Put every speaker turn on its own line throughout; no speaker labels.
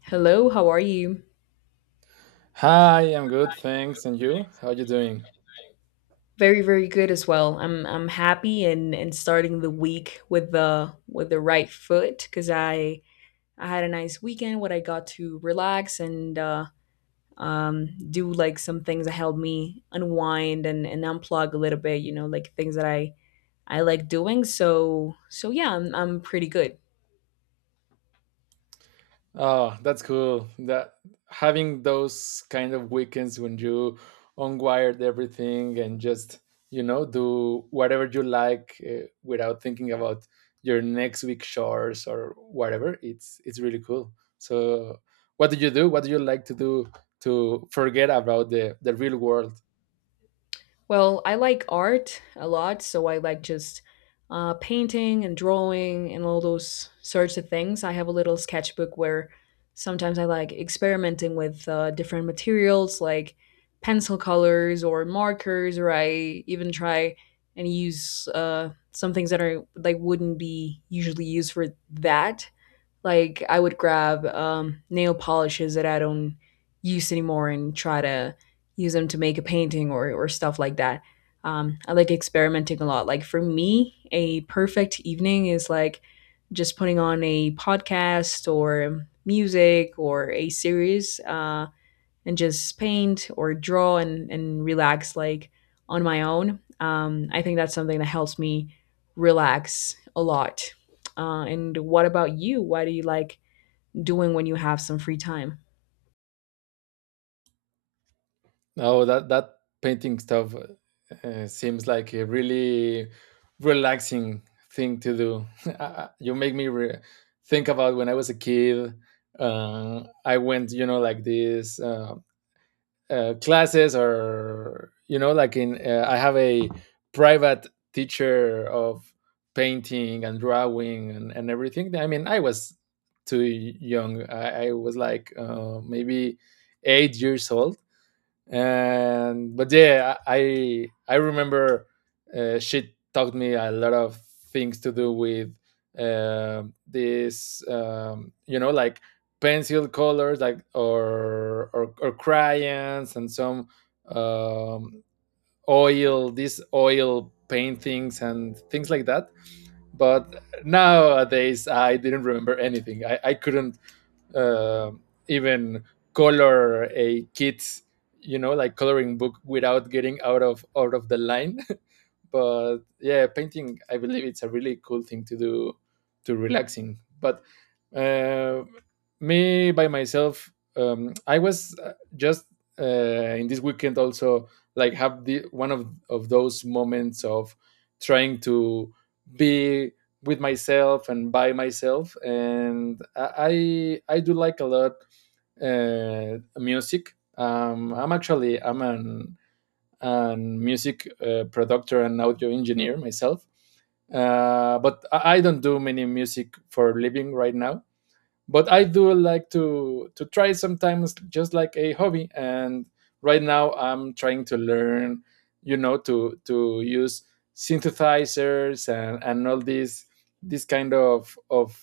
Hello, how are you?
Hi, I'm good, thanks. And you? How you doing?
Very, very good as well. I'm happy and starting the week with the right foot because I had a nice weekend where I got to relax and do like some things that help me unwind and unplug a little bit. You know, like things that I like doing. So yeah, I'm pretty good.
Oh, that's cool. That having those kind of weekends when you unwired everything and just, do whatever you like without thinking about your next week chores or whatever. It's really cool. So, what do you do? What do you like to do to forget about the real world?
Well, I like art a lot, so I like just painting and drawing and all those sorts of things. I have a little sketchbook where sometimes I like experimenting with different materials like pencil colors or markers, or I even try and use some things that are like wouldn't be usually used for that. Like I would grab nail polishes that I don't use anymore and try to use them to make a painting or stuff like that. I like experimenting a lot. Like for me, a perfect evening is like just putting on a podcast or music or a series. And just paint or draw and relax like on my own. I think that's something that helps me relax a lot. And what about you? What do you like doing when you have some free time?
Oh, that painting stuff seems like a really relaxing thing to do. You make me think about when I was a kid. I went, you know, like these classes, or you know, like in I have a private teacher of painting and drawing and everything. I mean, I was too young. I was like maybe 8 years old. And but yeah, I remember, she taught me a lot of things to do with this you know, like pencil colors, like or crayons, and some um, oil these oil paintings and things like that. But nowadays I didn't remember anything. I couldn't uh, even color a kid's, you know, like coloring book without getting out of the line. But yeah, painting, I believe it's a really cool thing to do to relaxing. But uh, me by myself, I was just uh, in this weekend also, like, have the one of those moments of trying to be with myself and by myself, and I do like a lot music. I'm actually I'm an music producer and audio engineer myself. But I don't do many music for living right now, but I do like to try sometimes, just like a hobby. And right now I'm trying to learn, you know, to use synthesizers and all these this kind of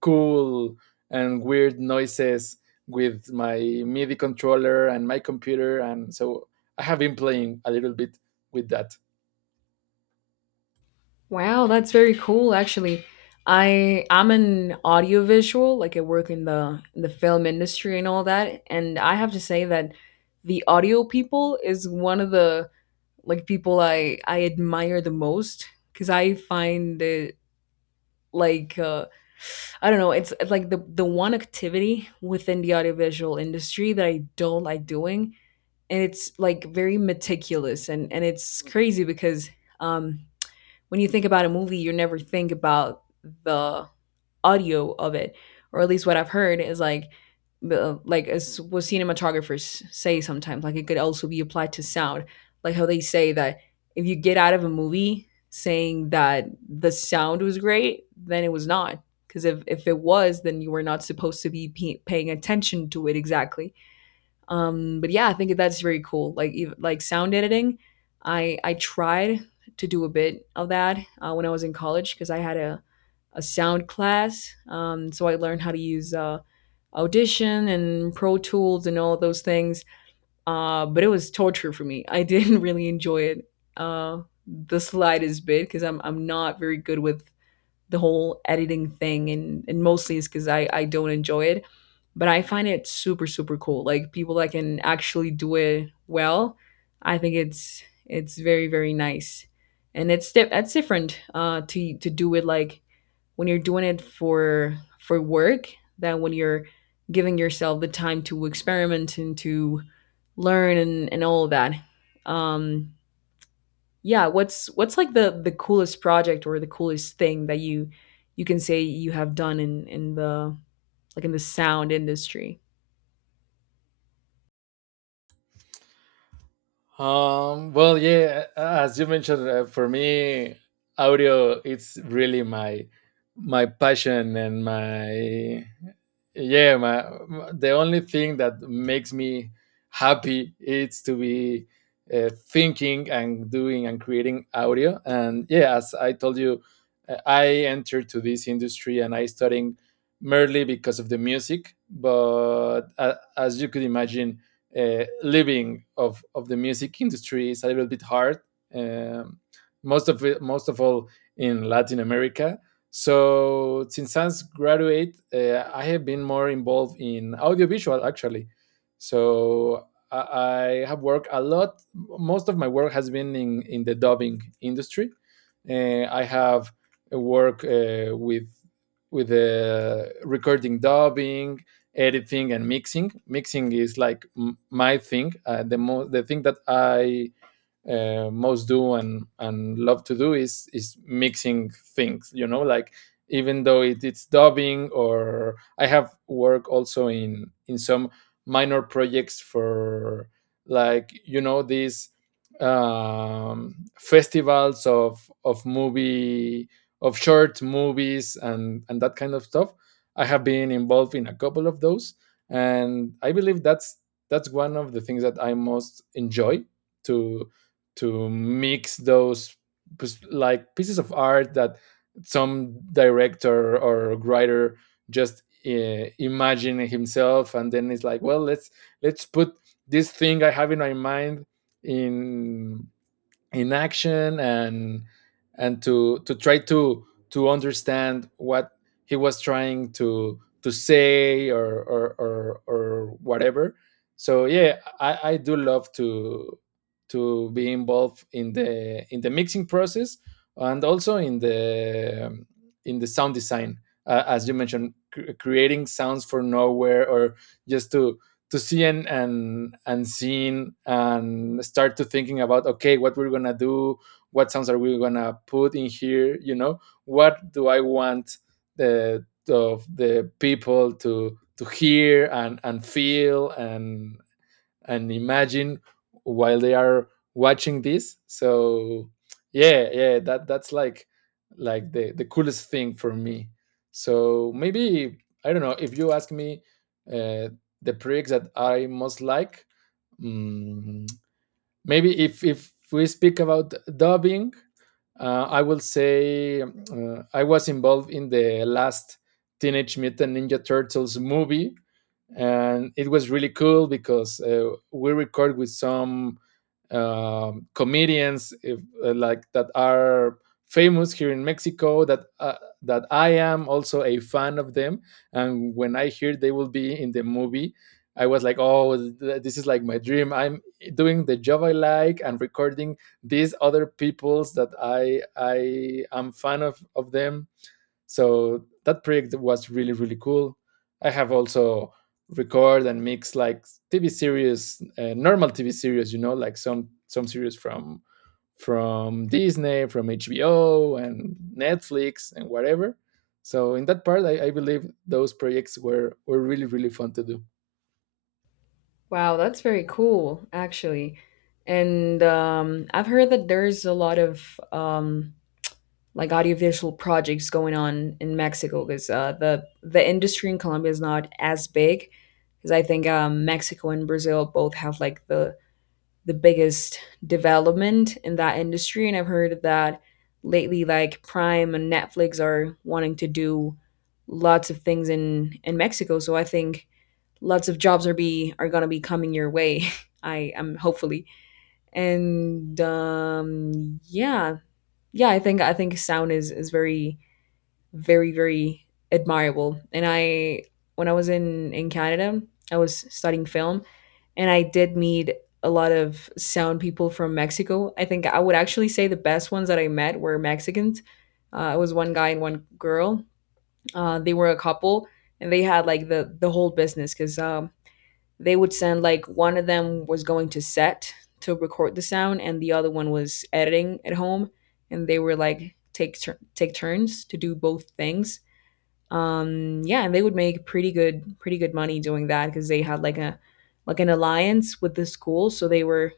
cool and weird noises with my MIDI controller and my computer. And so I have been playing a little bit with that.
Wow, that's very cool actually. I'm an audiovisual, like I work in the film industry and all that, and I have to say that the audio people is one of the like people I admire the most because I find it like I don't know. It's like the one activity within the audiovisual industry that I don't like doing, and it's like very meticulous and it's crazy because um, when you think about a movie, you never think about the audio of it, or at least what I've heard is like like as what cinematographers say sometimes, like it could also be applied to sound, like how they say that if you get out of a movie saying that the sound was great, then it was not. Because if it was, then you were not supposed to be paying attention to it exactly. But yeah, I think that's very cool. Like like sound editing, I tried to do a bit of that when I was in college because I had a sound class. So I learned how to use Audition and Pro Tools and all those things. But it was torture for me. I didn't really enjoy it the slightest bit because I'm not very good with the whole editing thing, and mostly it's because I don't enjoy it. But I find it super, super cool. Like people that can actually do it well, I think it's very, very nice, and it's different to do it like when you're doing it for work than when you're giving yourself the time to experiment and to learn and all of that. Um, yeah, what's like the coolest project or the coolest thing that you can say you have done in the like in the sound industry?
Well, yeah, as you mentioned, for me, audio, it's really my my passion and my yeah my, the only thing that makes me happy is to be thinking and doing and creating audio. And yeah, as I told you, I entered to this industry and I studying merely because of the music. But as you could imagine, living of the music industry is a little bit hard. um, Most of it, most of all in Latin America. So since I graduate, I have been more involved in audiovisual actually. So I have worked a lot. Most of my work has been in the dubbing industry. I have worked with the recording, dubbing, editing, and mixing. Mixing is like my thing. The the thing that I most do and love to do is mixing things, you know, like, even though it, it's dubbing. Or I have work also in some minor projects for, like, you know, these festivals of movie, of short movies and that kind of stuff. I have been involved in a couple of those, and I believe that's one of the things that I most enjoy, to mix those pues, like pieces of art that some director or writer just imagine himself. And then it's like, well, let's put this thing I have in my mind in in action, and to try to understand what he was trying to say or whatever. So yeah, I do love to be involved in the mixing process, and also in the sound design. As you mentioned, creating sounds for nowhere, or just to see and seeing and start to thinking about, okay, what we're gonna do, what sounds are we gonna put in here? You know, what do I want the of the people to hear and feel and imagine while they are watching this? So yeah yeah, that that's like the coolest thing for me. So maybe, I don't know, if you ask me uh, the projects that I most like, mm, maybe if we speak about dubbing, I will say I was involved in the last Teenage Mutant Ninja Turtles movie, and it was really cool because we record with some comedians if, like that are famous here in Mexico that that I am also a fan of them. And when I hear they will be in the movie, I was like, oh, this is like my dream. I'm doing the job I like and recording these other peoples that I am fan of them. So that project was really really cool. I have also record and mix, like, TV series, normal TV series, you know, like some series from Disney, from HBO, and Netflix and whatever. So in that part, I believe those projects were really really fun to do.
Wow, that's very cool, actually. And I've heard that there's a lot of like audiovisual projects going on in Mexico because the industry in Colombia is not as big. Because I think Mexico and Brazil both have like the biggest development in that industry, and I've heard that lately, like Prime and Netflix are wanting to do lots of things in Mexico. So I think lots of jobs are gonna be coming your way. I am hopefully, and yeah, yeah. I think sound is very very very admirable. And I when I was in Canada, I was studying film, and I did meet a lot of sound people from Mexico. I think I would actually say the best ones that I met were Mexicans. It was one guy and one girl. They were a couple, and they had like the whole business because they would send like one of them was going to set to record the sound and the other one was editing at home and they were like take turns to do both things, yeah, and they would make pretty good pretty good money doing that because they had like a like an alliance with the school, so they were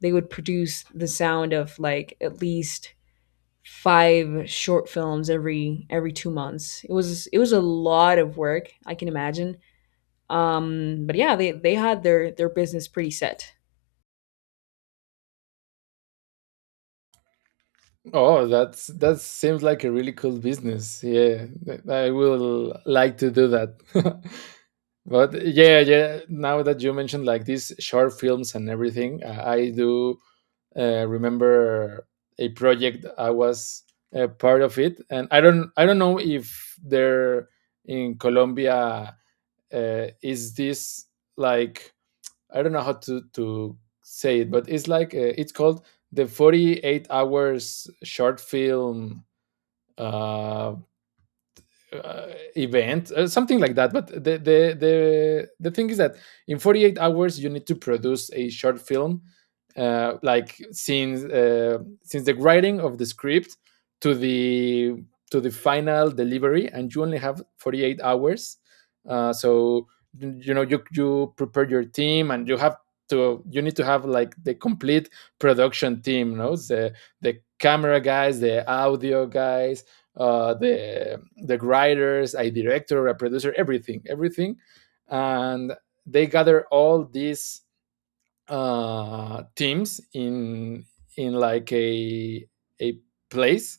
they would produce the sound of like at least five short films every 2 months. It was it was a lot of work, I can imagine. But yeah, they had their business pretty set.
Oh, that's that seems like a really cool business. Yeah, I will like to do that. But yeah, yeah. Now that you mentioned like these short films and everything, I do remember a project I was a part of it. And I don't know if there in Colombia is this, like, I don't know how to say it, but it's like it's called the 48 hours short film uh, uh, event, something like that. But the the thing is that in 48 hours you need to produce a short film, like, since the writing of the script to the to the final delivery, and you only have 48 hours. So you know you you prepare your team, and you have to you need to have, like, the complete production team, no? The camera guys, the audio guys, the writers, a director, a producer, everything, everything. And they gather all these teams in, like, a place.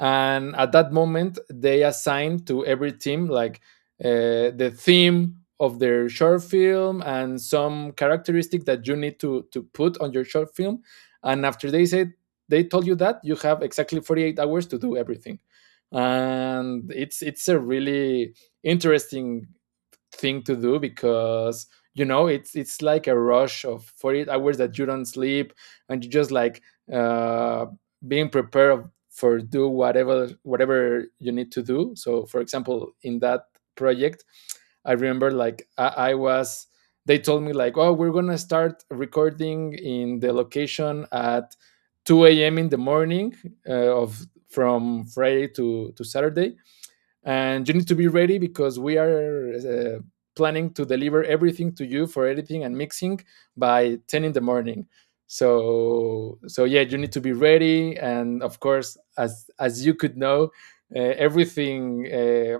And at that moment they assign to every team like the theme of their short film and some characteristic that you need to put on your short film. And after they said, they told you that you have exactly 48 hours to do everything. And it's a really interesting thing to do, because you know it's like a rush of 48 hours that you don't sleep, and you just like uh, being prepared for do whatever whatever you need to do. So, for example, in that project, I remember, like, I was, they told me, like, oh, we're gonna start recording in the location at 2 a.m in the morning, uh, of from Friday to Saturday. And you need to be ready because we are uh, planning to deliver everything to you for editing and mixing by 10 in the morning. So so yeah, you need to be ready. And of course, as you could know, everything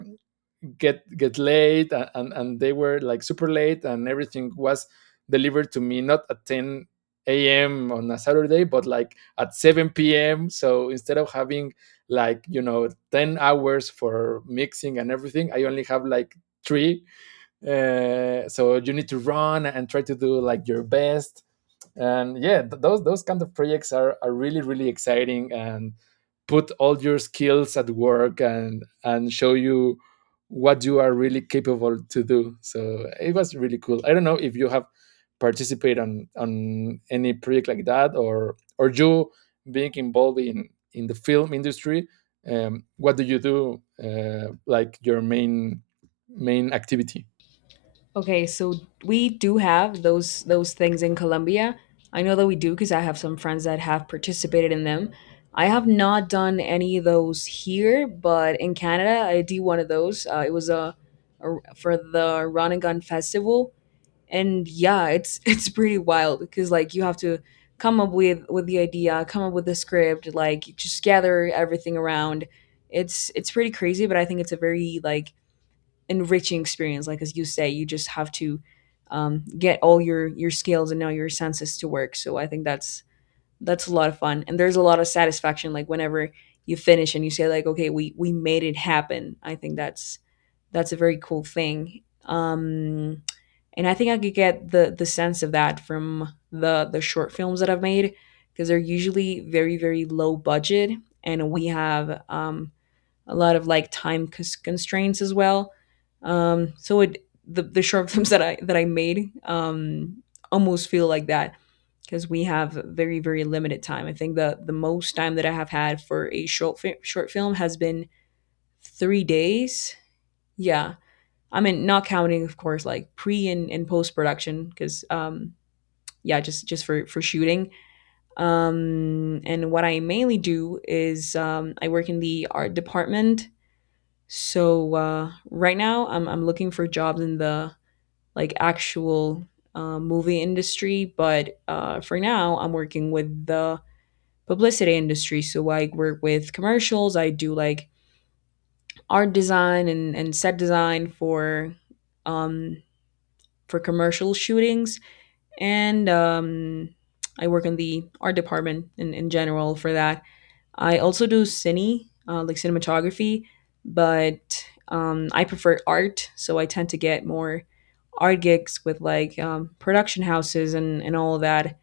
get late, and they were like super late, and everything was delivered to me not at 10 a.m. on a Saturday, but like at 7 p.m. So instead of having, like, you know, 10 hours for mixing and everything, I only have, like, three. So you need to run and try to do, like, your best. And yeah, those kind of projects are really really exciting, and put all your skills at work and show you what you are really capable to do. So it was really cool. I don't know if you have participated on any project like that, or you being involved in the film industry. What do you do, like, your main activity?
Okay, so we do have those things in Colombia. I know that we do because I have some friends that have participated in them. I have not done any of those here, but in Canada I did one of those. It was a- For the Run and Gun Festival. And yeah, it's it's pretty wild because like you have to come up with the idea, come up with the script, like you just gather everything around. It's pretty crazy, but I think it's a very like enriching experience. Like as you say, you just have to get all your skills and all your senses to work. So I think that's a lot of fun, and there's a lot of satisfaction, like whenever you finish and you say like okay, we made it happen. I think that's a very cool thing. And I think I could get the sense of that from the short films that I've made, because they're usually very, very low budget, and we have a lot of like constraints as well. So it the short films that I made, almost feel like that because we have very, very limited time. I think the most time that I have had for a short film has been 3 days. Yeah, I mean, not counting, of course, like pre and post production, because yeah, just for shooting. And what I mainly do is I work in the art department. So right now, I'm looking for jobs in the like actual movie industry, but for now, I'm working with the publicity industry. So I work with commercials. I do like art design and set design um for commercial shootings and I work in the art department in general for that. I also do like cinematography, but I prefer art, so I tend to get more art gigs with like production houses and all of that.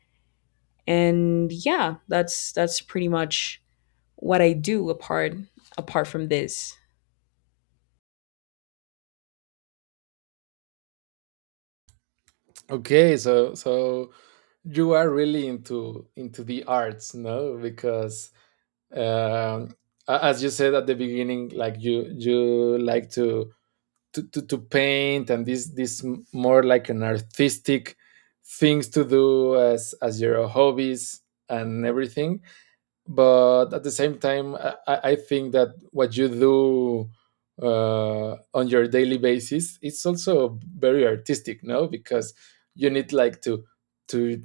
And yeah, that's pretty much what I do apart apart from this.
Okay, so so you are really into the arts, no? Because um, as you said at the beginning, like you like to to paint, and this more like an artistic things to do as your hobbies and everything. But at the same time, I think that what you do on your daily basis, it's also very artistic, no? Because you need like to to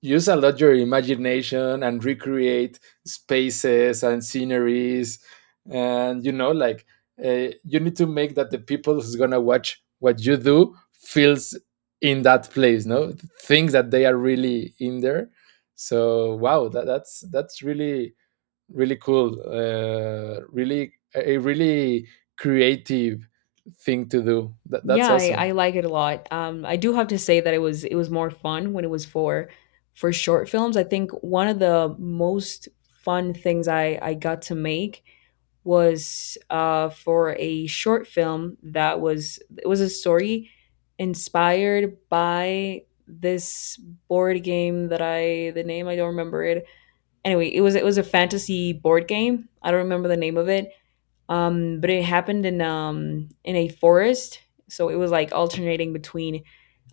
use a lot your imagination and recreate spaces and sceneries, and you need to make that the people who's gonna watch what you do feels in that place, no? Things that they are really in there. So wow, that's really really cool, really a really creative thing to do. That's
Yeah, I
awesome.
like it a lot. I do have to say that it was more fun when it was for short films. I think one of the most fun things I got to make was for a short film that was it was a story inspired by this board game that I the name I don't remember it. Anyway, it was a fantasy board game. I don't remember the name of it, but it happened in a forest, so it was like alternating between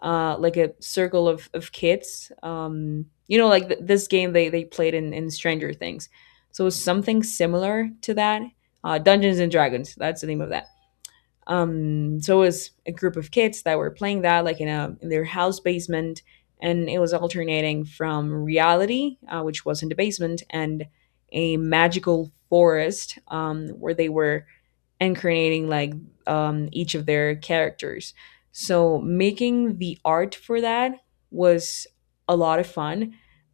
like a circle of kids. You know, like this game they played in Stranger Things, so it was something similar to that. Dungeons and Dragons, that's the name of that. So it was a group of kids that were playing that like in a in their house basement, and it was alternating from reality, which was in the basement, and a magical forest, where they were incarnating like each of their characters. So making the art for that was a lot of fun.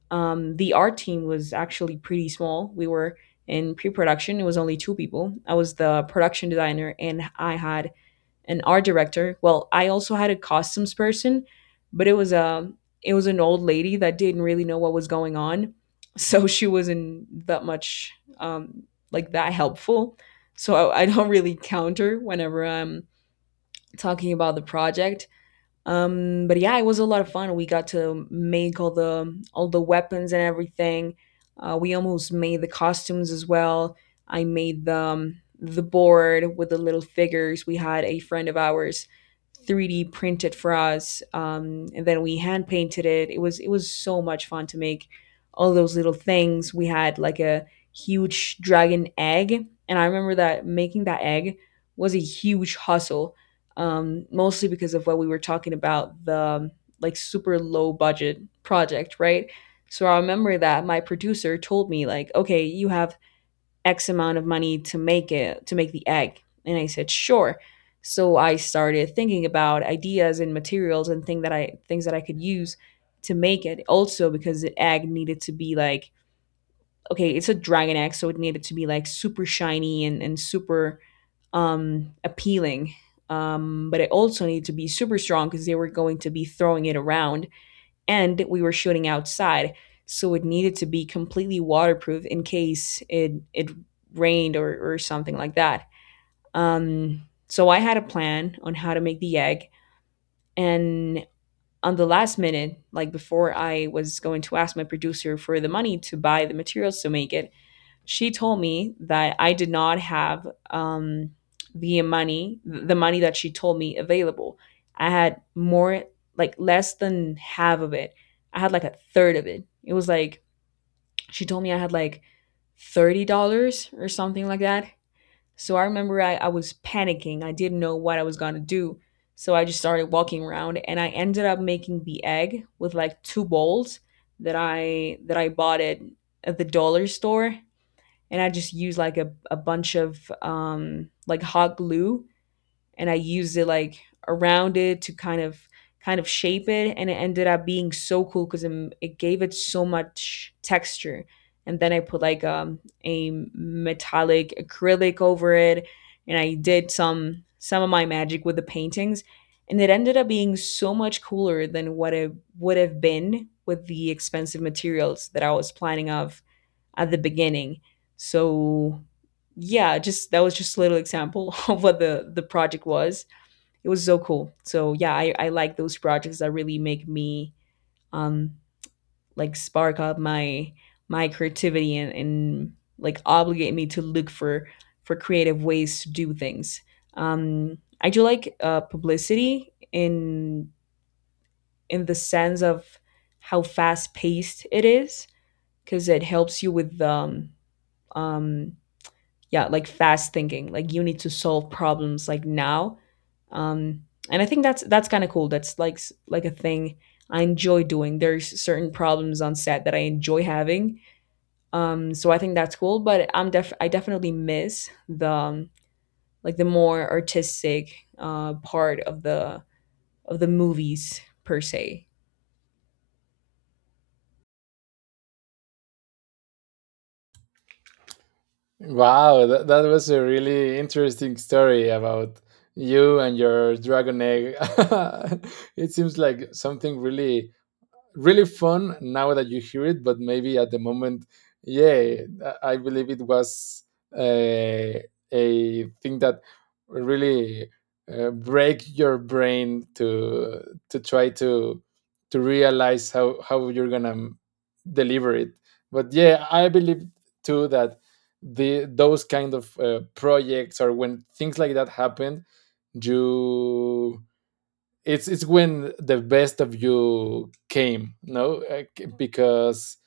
The art team was actually pretty small. We were in pre-production, it was only two people. I was the production designer, and I had an art director. Well, I also had a costumes person, but it was a it was an old lady that didn't really know what was going on. So she wasn't that much um like that helpful, so I don't really count her whenever I'm talking about the project. But yeah, it was a lot of fun. We got to make all the weapons and everything. We almost made the costumes as well. I made the board with the little figures. We had a friend of ours 3D printed for us, and then we hand painted it. It was so much fun to make all those little things. We had like a huge dragon egg, and I remember that making that egg was a huge hustle mostly because of what we were talking about the like super low budget project, right? So I remember that my producer told me like, okay, you have X amount of money to make it to make the egg, and I said sure. So I started thinking about ideas and materials and things that I could use to make it. Also because the egg needed to be like okay, it's a dragon egg, so it needed to be like super shiny and super appealing. But it also needed to be super strong because they were going to be throwing it around and we were shooting outside. So it needed to be completely waterproof in case it rained or something like that. Um, so I had a plan on how to make the egg. And on the last minute, like before I was going to ask my producer for the money to buy the materials to make it, she told me that I did not have the money that she told me available. I had more, like less than half of it. I had like a third of it. It was like, she told me I had like $30 or something like that. So I remember I was panicking. I didn't know what I was going to do. So I just started walking around and I ended up making the egg with like two bowls that I bought it at the dollar store, and I just use like a bunch of like hot glue, and I used it like around it to kind of shape it, and it ended up being so cool because it gave it so much texture. And then I put like a metallic acrylic over it, and I did some of my magic with the paintings, and it ended up being so much cooler than what it would have been with the expensive materials that I was planning of at the beginning. So yeah, just that was just a little example of what the project was. It was so cool. So yeah, I like those projects that really make me um like spark up my my creativity, and like obligate me to look for creative ways to do things. I do like publicity in the sense of how fast paced it is because it helps you with um, yeah, like fast thinking, like you need to solve problems like now. um and I think that's kind of cool. That's like like a thing I enjoy doing. There's certain problems on set that I enjoy having. So I think that's cool, but I definitely miss the like the more artistic part of the movies per se.
Wow, that was a really interesting story about you and your dragon egg. It seems like something really really fun now that you hear it, but maybe at the moment, yeah, I believe it was uh, a thing that really break your brain to try to realize how you're gonna deliver it. But yeah, I believe too that the those kind of projects, or when things like that happen, you, it's when the best of you came, no? Because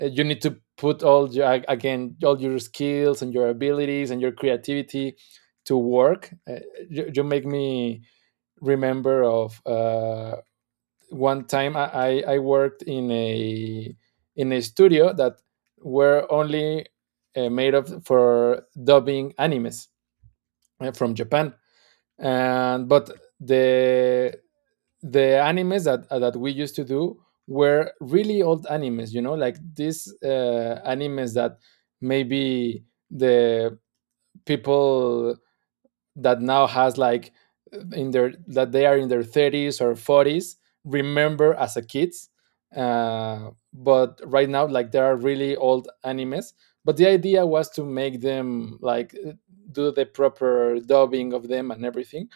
you need to put all your again all your skills and your abilities and your creativity to work. You make me remember of one time I I worked in a studio that were only made of for dubbing animes from Japan. And but the the animes that that we used to do were really old animes, you know, like these animes that maybe the people that now has like in their that they are in their 30s or 40s remember as a kids. But right now, like there are really old animes, but the idea was to make them like do the proper dubbing of them and everything.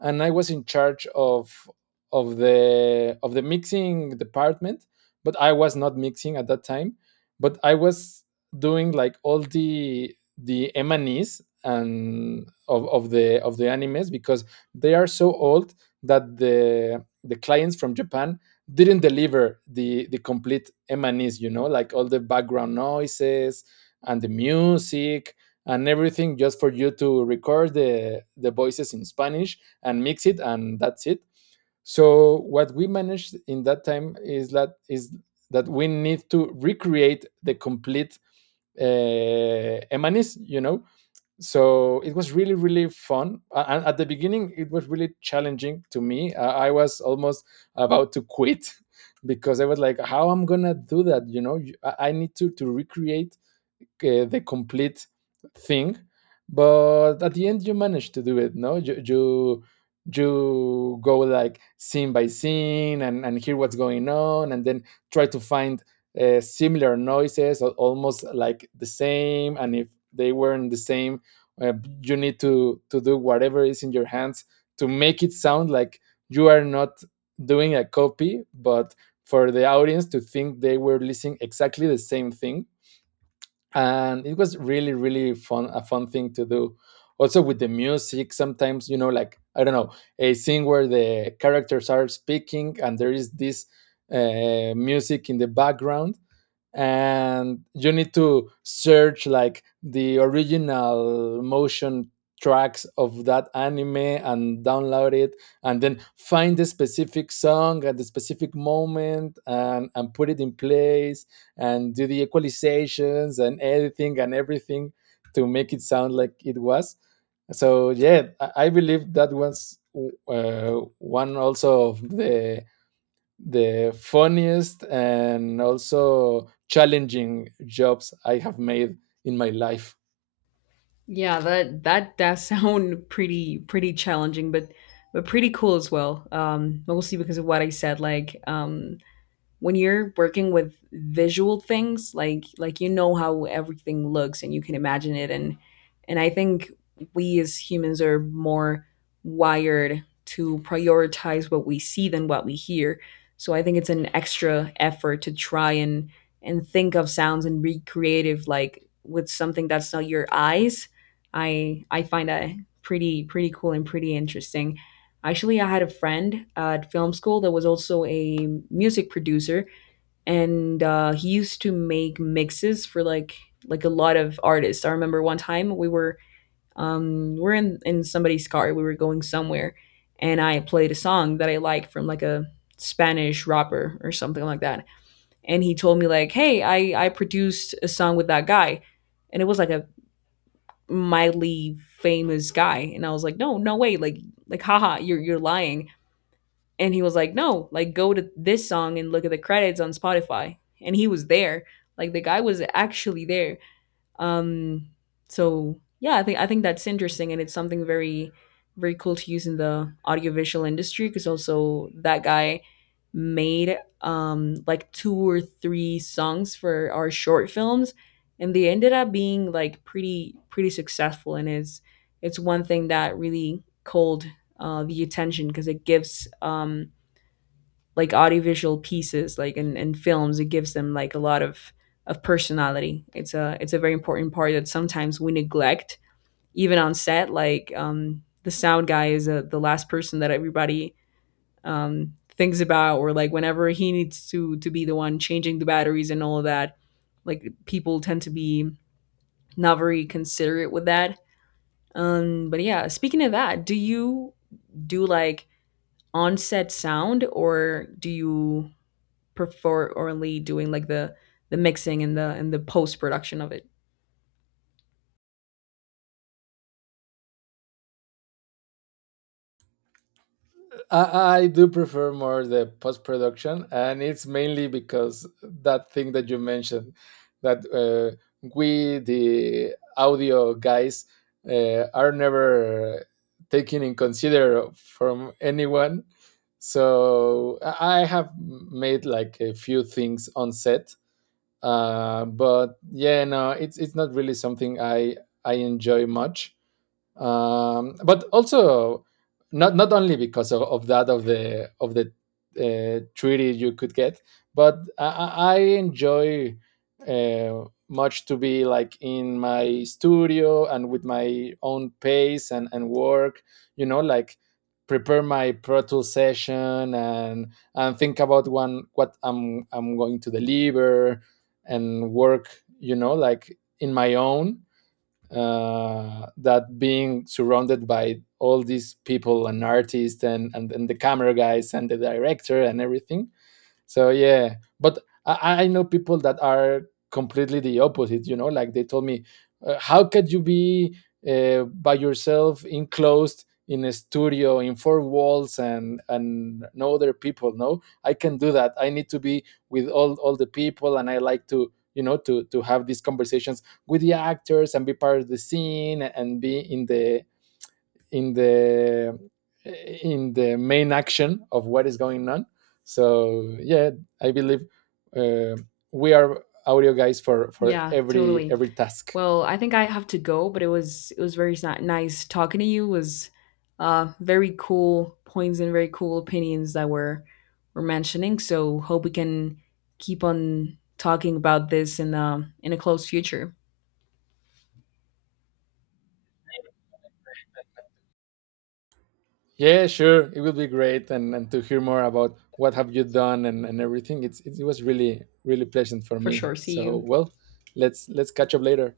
And I was in charge of of the mixing department, but I was not mixing at that time. But I was doing like all the emanis and Es and of the animes because they are so old that the clients from Japan didn't deliver the complete emanis, you know, like all the background noises and the music and everything, just for you to record the voices in Spanish and mix it and that's it. So what we managed in that time is that we need to recreate the complete emanis, you know. So it was really really fun, and at the beginning it was really challenging to me. I was almost about to quit because I was like, how I'm gonna do that, you know? I need to recreate the complete thing. But at the end you manage to do it, no? You go like scene by scene and hear what's going on, and then try to find similar noises, almost like the same. And if they weren't the same, uh, you need to do whatever is in your hands to make it sound like you are not doing a copy, but for the audience to think they were listening exactly the same thing. And it was really really fun, a fun thing to do. Also with the music sometimes, you know, like I don't know, a scene where the characters are speaking and there is this music in the background, and you need to search like the original motion tracks of that anime and download it, and then find the specific song at the specific moment, and put it in place and do the equalizations and editing and everything to make it sound like it was. So yeah, I believe that was one also of the funniest and also challenging jobs I have made in my life.
Yeah, that that does sound pretty pretty challenging, but pretty cool as well. Mostly because of what I said, like when you're working with visual things, like you know how everything looks and you can imagine it. And I think we as humans are more wired to prioritize what we see than what we hear. So I think it's an extra effort to try and think of sounds and be creative, like with something that's not your eyes. I find that pretty pretty cool and pretty interesting. Actually, I had a friend at film school that was also a music producer, and he used to make mixes for like a lot of artists. I remember one time we were we're in somebody's car. We were going somewhere, and I played a song that I like from like a Spanish rapper or something like that. And he told me like, "Hey, I produced a song with that guy," and it was like a mildly famous guy. And I was like, "No, no way! Like haha, you're lying." And he was like, no, like go to this song and look at the credits on Spotify. And he was there. Like the guy was actually there. Um, so yeah, I think that's interesting, and it's something very very cool to use in the audiovisual industry, because also that guy made like two or three songs for our short films, and they ended up being like pretty pretty successful. And it's one thing that really called the attention, because it gives like audiovisual pieces, like in films, it gives them like a lot of personality. It's a it's a very important part that sometimes we neglect, even on set. Like the sound guy is the last person that everybody thinks about, or like whenever he needs to be the one changing the batteries and all of that, like people tend to be not very considerate with that. But yeah, speaking of that, do you do like on set sound, or do you perforantly doing like the mixing and the post production of it?
I do prefer more the post production, and it's mainly because that thing that you mentioned, that we, the audio guys, are never taken in consider from anyone. So I have made like a few things on set. But yeah, no, it's not really something I enjoy much, but also not not only because of that, of the treaty you could get, but I enjoy much to be like in my studio and with my own pace and work. You know, like prepare my Pro Tools session and think about one what I'm going to deliver and work. You know, like in my own, that being surrounded by all these people and artists and the camera guys and the director and everything. So yeah, but I know people that are completely the opposite. You know, like they told me, how could you be by yourself, enclosed in a studio, in four walls, and no other people? No, I can do that. I need to be with all the people, and I like to, you know, to have these conversations with the actors and be part of the scene and be in the in the in the main action of what is going on. So yeah, I believe uh, we are audio guys for
Yeah, totally.
every task.
Well, I think I have to go, but it was very nice talking to you. It was very cool points and very cool opinions that were mentioning. So hope we can keep on talking about this in a close future.
Yeah, sure, it will be great, and to hear more about what have you done and everything. It was really really pleasant for
For
me.
sure. See
So
you.
well, let's catch up later.